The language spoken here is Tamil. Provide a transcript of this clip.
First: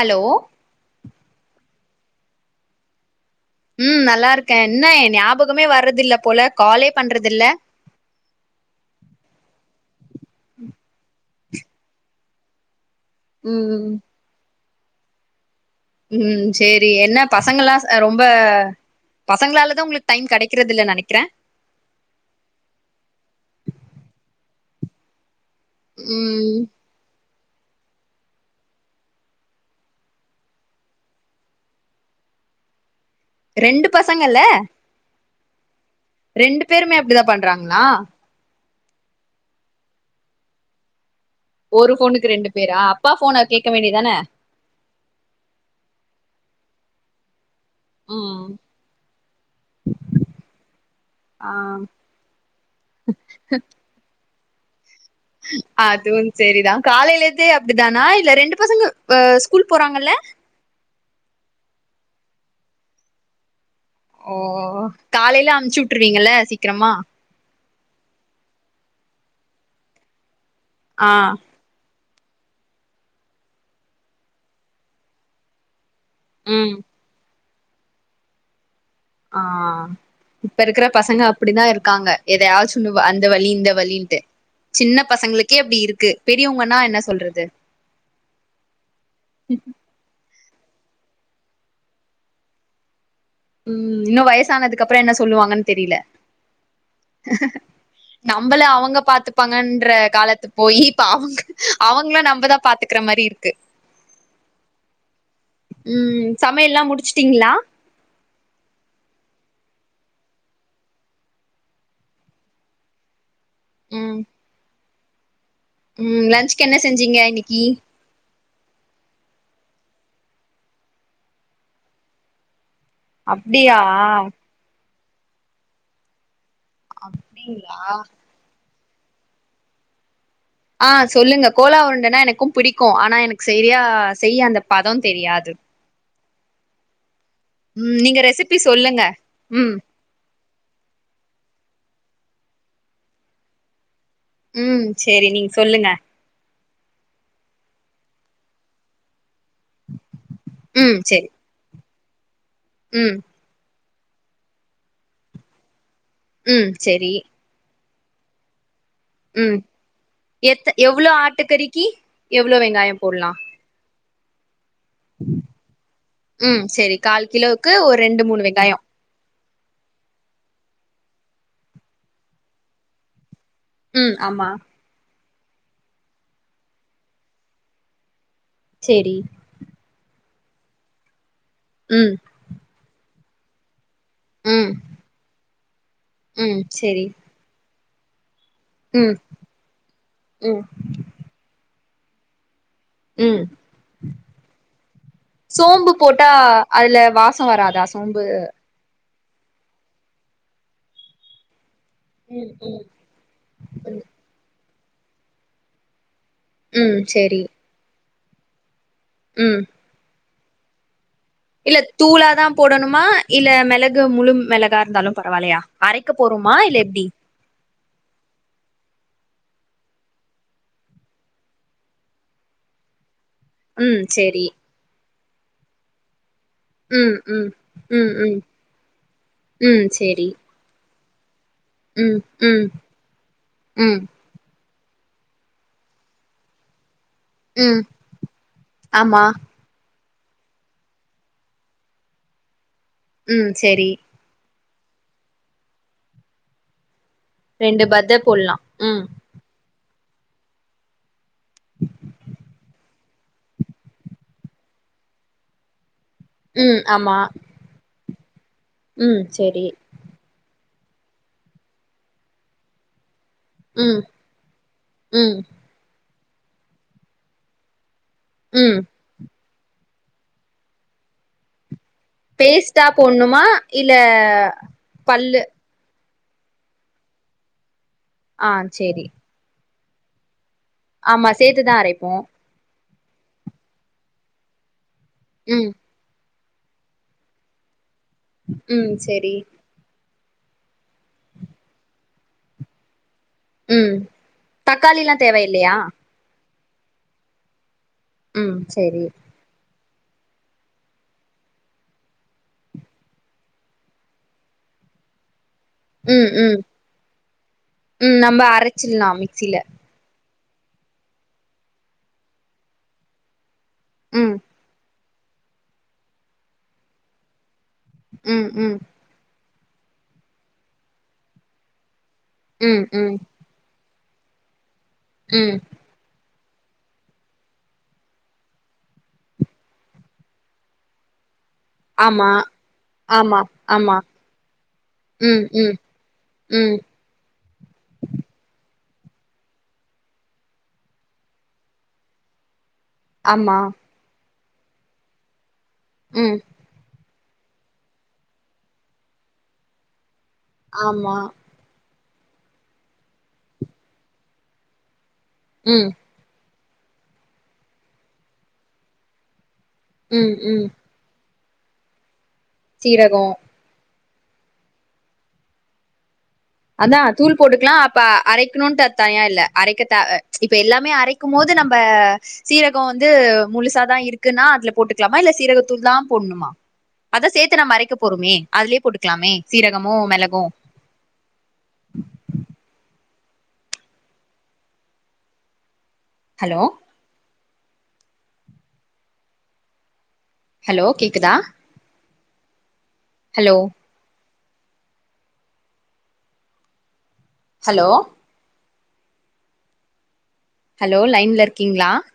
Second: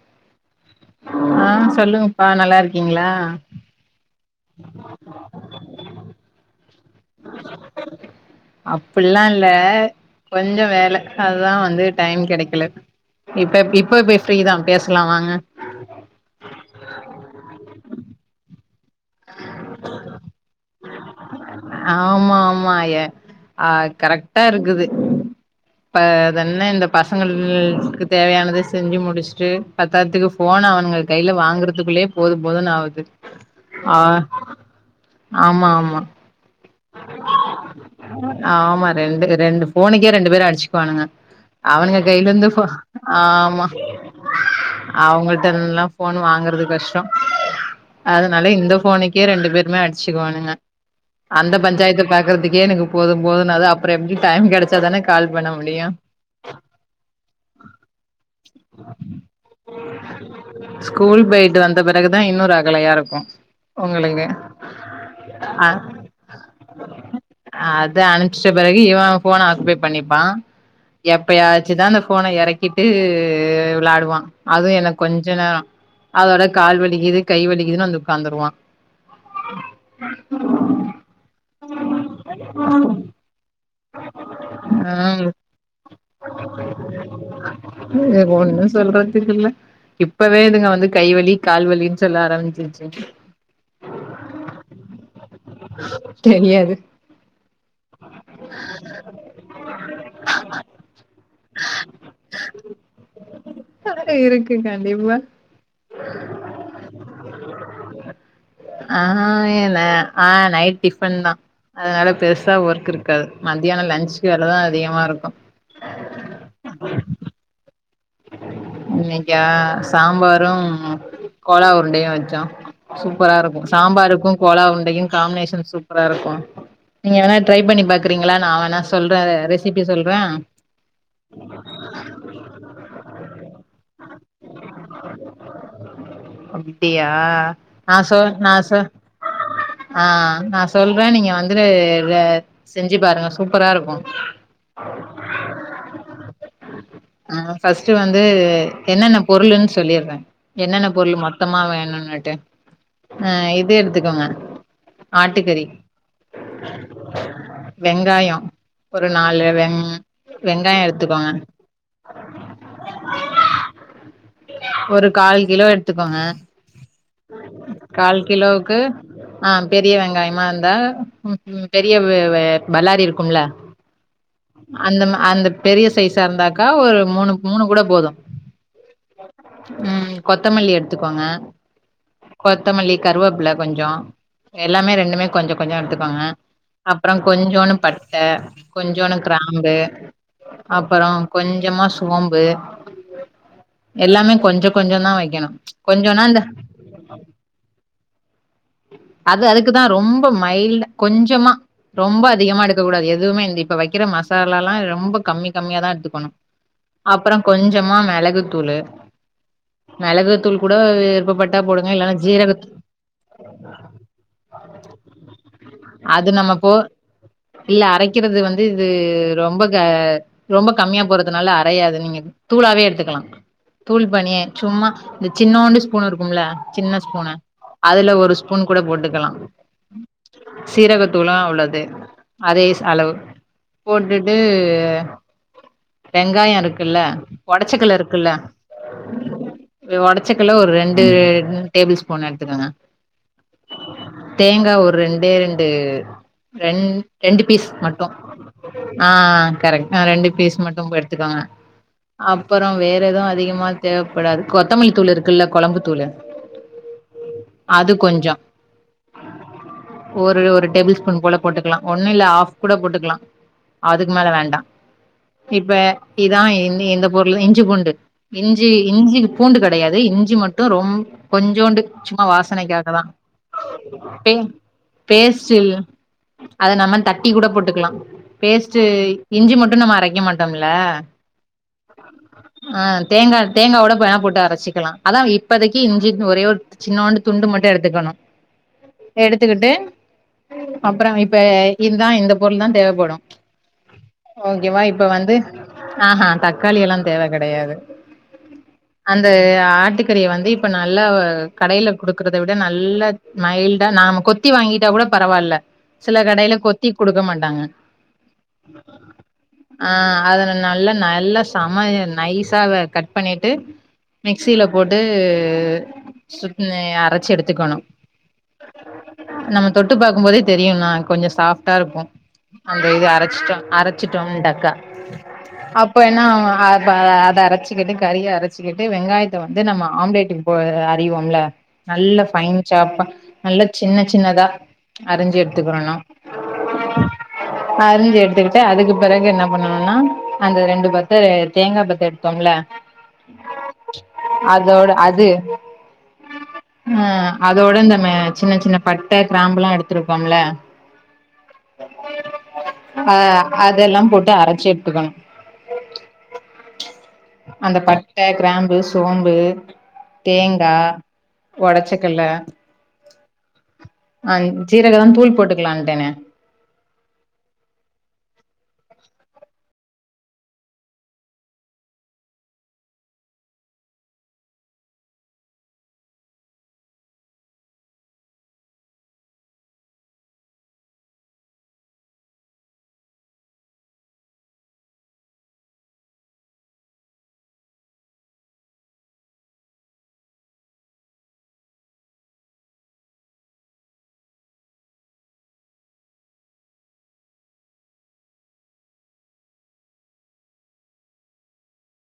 ஹலோ ஆ சொல்லுங்கப்பா நல்லா இருக்கீங்களா ம் நல்லா இருக்கே என்ன எ ஞாபகமே வர்றதுல்ல போல காலே பண்றேதுல்ல அப்பிடில்லா இல்ல கொஞ்ச வேல அதா வந்து டைம் கெடைக்கல இப்ப ம் இப்ப பேசு ஃப்ரீ தா பேசலா வாங்க ம் சேரி என்ன பசங்கல்லா அ ரொம்ப பசங்களாலதா உங்களுக்கு டைம் கெடைக்கிறதுல்லணு நெனைக்கிறே ஆமா ஆமா ஏ அ கரெக்டா இருக்குது இப்ப ம் தன்ன இந்த பசங்களுக்கு தேவையானதா செஞ்சு முடிச்சுட்டு பத்தாதுக்கு ஃபோன்ன அவனுங்க கையில்ல வாங்கறதுக்குள்ளயே போதும் போதுன்னு ஆகுது ரெண்டு பசங்கள்ல்ல ஆமா ஆமா ரெண்டு பேருமே அப்டிதா பண்றாங்களா ஆமா ரெண்டு ரெண்டு போனுக்கே ரெண்டு பேரு அடிச்சுக்குவானுங்க ஒரு அவனுங்க ஃபோனுக்கு கைலிருந்து ரெண்டு போ பேரா அப்பா ஃபோன ஆமா கேட்க வேண்டியதான அவுங்கள்டன்ல்லா ஃபோன் வாங்கறது கஷ்டோ ம் அதுனால இந்த ஃபோன்னுக்கே ரெண்டு பேருமே அடிச்சுக்குவானுங்க ஆ அந்த பஞ்சாயத்த பாக்குறதுக்கே எனக்கு போதும் போதுும் அது அப்புற எப்டி டைம் கெடச்சாதான அதுவும் சரிதா காலையில ருந்தே அப்டிதானா இல்ல ரெண்டு பசங்கு ஸ்கூல் போறாங்கல்ல ஸ்கூல் போயிட்டு வந்த பெறகுதா இன்னு ரகலையா இருக்கு ஒங்கங்களுக்கு ஓ காலையில ஆ அ அமுச்சு விட்டுருவீங்கல்ல சீக்கிரமா அத அனுச்ட்ட பெறகு இவ ஃபோன ஆக்குபை பண்ணிப்பா ஆ எப்பயா ச்சுதா அந்த ஃபோன எறக்கிட்டு விளாடுவா அதுவு என்ன கொஞ்ச நேரோ அதோட ம் கால் வலிகிது கை வலிகிதுன்னு வந்து உக்காந்துருவா ஆ அ இப்ப இருக்குற பசங்க அப்டிதா இருக்காங்க எதையாவது சுன்னுவ அந்த வழி இந்த வழின்ட்டு சின்ன ம் பசங்களுக்கே அப்டி இருக்கு பெரியவுங்கன்னா என்ன சொல்றது [unintelligible] ஒன்னுமே சொல்றதுக்கு இல்ல இப் பவே இதுங்க வந்து கைவலி கால்வலின்னு சொல்ல ஆரம்பிச்சிருச்சு ம் இன்னு வயசானதுக்கு அப்புறோ என்ன சொல்லுவாங்கன்னு தெரியல தெரியாது நம்மள அவுங்க பாத்துப்பாங்கன்ற காலத் போய் இப்ப அவுங்க அவுங்கள நம்மதா பாத்துக்க க்கிற மாரி இருக்கு இருக்கு கண்டிப்பா ம் சமையல்லா முடிச்சுட்டீங்களா ஆ இல்ல அ நைட் டிஃபன் தா அதனால பெருசா ஒர்க் இருக்காது மத்தியான ம் லன்ச்கு வேலதா அதிகமா இருக்கு ம் லன்ச்க்கு என்ன செஞ்சீங்க இன்னைக்கு இன்னைக்கா சாம்பாரு கோலா உருண்டையு வச்சோ சூப்பரா இருக்கு அப்டியா சாம்பாருக்கு கோலா உருண்டையு காம்பினேஷன் சூப்பரா இருக்கு நீங்க வேணா ட்ரை அப்டிங்களா பண்ணி பாக்குறீங்களா நா வேணா சொல்ற ரெசிபி சொல்றே ஆ சொல்லுங்க கோலா உருண்டன்னா எனக்கும் புடிக்கு ஆனா எனக்கு சரியா செய்ய அந்த பத தெரியாது இப்பயா ம் ஆ சொ நீங்க நா ரெசிபி சொ சொல்லுங்க ம் ஆ நா சொல்றே நீங்க வந்து அ செஞ்சு பாருங்க சூப்பரா இருக்கு ம் செரி நீங்க சொல்லுங்க ஆ ஃபஸ்ட்டு வந்து என்னென்ன பொருள்ன்னு சொல்லிடுறே என்னென்ன ம் பொருள் சேரி மத் தமா வேணுண்னுட்டு ம் அ இது எடுத்துக்கங்க ஆட்டுக்கறி ம் சேரி வெங்காய ஒரு நாலு ம் வெங் வெங்காய எடுத்துக்கோங்க கரிக்கு எவ்வளோ வெங்காய போடலா ஒரு கால் கிலோ எடுத்துக்கோங்க ம் சரி கால் கிலோவுக்கு ஒரு கால் ரெண்டு மூணு கிலோக்கு வெங்காயோ ஆ பெரிய வெங்காயமா இருந்தா ம் ம் பெரிய பல்லாரி இருக்கும்ல ம் ஆமா அந்த அந்த பெரிய சைஸா இருந்தாக்கா ஒரு மூணு மூணு கூட போது செரி ம் கொத்தமல்லி எடுத்துக்கோங்க ம் கொத்தமல்லி கருவேப்பிலை கொஞ்சொ ம் எல்லாமே ரெண்டுமே கொஞ்சோ கொஞ்சோ எடுத்துக்கோங்க ம் சேரி அப்பறம் கொஞ்சோன்னு பட்ட ம் கொஞ்சோன்னு கிராம்பு ம் அப்பறோ கொஞ்சமா சோம்பு ம் எல்லாமே கொஞ்ச கொஞ்ச தா வைக்கணு சோம்பு கொஞ்சனா போட்டா இந்த அதுல வாசம் வராதா சோம்பு அது அதுக்குதான் ரொம்ப மைல்டா கொஞ்சமா ரொம்ப ம் அதிகமா எடுக்க ம் கூடாது எதுவுமே இந்த இப்ப ம் வைக்கிற மசால எல்லா ரொம்ப கம்மி கம்மியாதா எடுத்துக்கணு ம் சேரி அப்பறம் கொஞ்சமா மெளகுத்தூளு ம் மெளகு தூள் கூட விருப்பப்பட் இல்ல தூளாதா போடணுமா இல்ல மெளகு முழு மெளகா இருந்தாலு பரவாயில்லையா அரைக்க அது நம்ம போறோமா போ இல்ல எப்டி இல்ல அரைக்கிறது வந்து இது ரொம்ப க ரொம்ப கம்மியா போறதுனால அரையாது நீங்க தூளாவே எடுத்துக்கலா ம் தூள் சேரி பனியன் சும்மா இந்த சின்னோண்டு ஸ்பூன் இருக்கும்ல சின்ன ம் ஸ்பூன் ம் ம் அதுல ஒரு ம் ஸ்பூன் கூட போட்டுக்கலா ம் சேரி சீரகத்தூளும் உள்ளது ம் அதே ம் அளவு ம் போட்டுட்டு இது வெங்காய இருக்குல்ல ம் ஒடச்சக்கல்ல இருக்குல்ல ஆமா ஒடச்சக்கல்ல ஒரு ரெண்டு இது ரெண்டு டேபிள் ஸ்பூன் எடுத்துக்கங்க ம் சேரி தேங்கா ஒரு ரெண்டே ரெண்டு ரெண் ரெண்டு பீஸ் மட்டு பத்த போட்லா ம் அ கரெட் ரெண்டு பீஸ் மட்டும் போய் எடுத்துக்கோங்க அப்பறம் வேற எதுவு அதிகமா தேவப்படாது கொத்தமல்லி தூள் இருக்குல்ல கொழம்பு தூளு ம் ஆமா அது கொஞ்சோ ம் சரி ஒரு ஒரு டேபிள் ஸ்பூன் போல போட்டுக்கலாம் ஒண்ணும் இல்ல ஆஃப் கூட போட்டுக்கலா ம் அதுக்கு மேல வேண்டா ம் இப்ப இதான் இ இந்த பொருள் இஞ்சி பூண்டு இஞ்சி ம் இஞ்சி பூண்டு கெடையாது இஞ்சி மட்டு ரொம்ப கொஞ்சோண்டு சும்மா பேஸ்ட்டா வாசனைக்காக தா போட்ணுமா இல்ல பே பல்லு பேஸ்ட் இல்ல அதை நம்ம தட்டி கூட போட்டுக்கலா ஆ பேஸ்ட் சேரி இஞ்சி மட்டு நம்ம அரைக்க மாட்டோ ஆமா சேத்துதா அரைப்போ [unintelligible] அ தேங்கா தேங்காவோட வேணா போட்டு அரைச்சிக்கலா அதான் ம் இப்பதைக்கு இஞ்சின் ஒரே ஒரு சின்னொண்டு துண்டு மட்டு எடுத்துக்கணும் ம் சேரி எடுத்துக்கிட்டு அப்பறம் இப்ப இதுதான் இந்த பொருள் தா தேவப்படும் ம் ஓகேவா இப்ப தக்காளிலா வந்து தேவ இல்லையா அ ஹா தக்காளி எல்லா தேவை கெடையாது ம் சேரி அந்த ஆட்டுக் [unintelligible] வந்து இப்ப நல்லா அ கடையில குடுக்கறத விட நல்ல மைல்டா நாம கு சுத்தி வாங்கிட்டா கூட பரவாயில்ல சில ம் கடையில ம் கொத்தி குடுக்க மாட்டாங்க ம் நம்ம அரச்சிட்லா மிக்சில அ அதனை நல்லா நல்லா சம நைஸாக கட் பண்ணிட்டு ம் மிக்சியில போட்டு சு அரைச்சு எடுத்துக்கணும் ம் ம் நம்ம தொட்டு பாக்கும் போதே தெரியு நா கொஞ்சோ சாஃப்ட்டா இருப்போ ம் அந்த இது ம் அரச்சிட்டோம் அரச்சிட்டோம்டக்கா ம் இப்ப என்னா அத அத அரச்சுக்கிட்டு கறிய அரச்சுக்கிட்டு வெங்காயத் த வந்து நம்ம ஆம்லேட்டு்க்கு போ அறிவோம்ல நல்ல ஆமா ஃபைன் சாப்பா ஆமா நல்ல ஆமா சின்ன சின்னதா அறிஞ்சி ம் ம் எடுத்துக்கிறோணோ ம் அரிஞ்சு எடுத்துக்கிட்டு அதுக்கு பெறகு என்ன பண்ணணோம்னா அந்த ரெண்டு பத்த தேங்கா பத்த எடுத் இருக்கோம்ல ஆமா அதோட அது உம் ஆ அதோட நம்ம சின்ன சின்ன பட்ட கிராம்புல்லா எடுத்துருக்கோம்ல ஆமா அ அதெல்லா போட்டு அரச்சி எடுத்துக்கனோ உம் அந்த பட்ட கிராம்பு சோம்பு ம் ம் தேங்கா ஒடச்சக்கல்ல சீரகோ அ ஜீரகோ தூள் போட்டுக்கலான்ட்டனே அதா தூள் போட்டுக்கலா அப்ப அரைக்கணோனு தனியா இல்ல அரைக்கத்தா இப்ப எல்லாமே அரைக் இருக்கும் போது நம்ப சீரகோ வந்து முழுசாதா இருக்குன்னா அதுல போட்டுக்கலாமா இல்ல சீரகத்தூள் தா போடணுமா அத சேத்து நம்ம அறைக்க போறோமே அதுலயே போட்டுக்கலாமே சீரகமோ மெளகோ ஹலோ ஹலோ கேக்குதா ஹலோ ஹலோ ஹலோ லைன்ல இருக்கீங்களா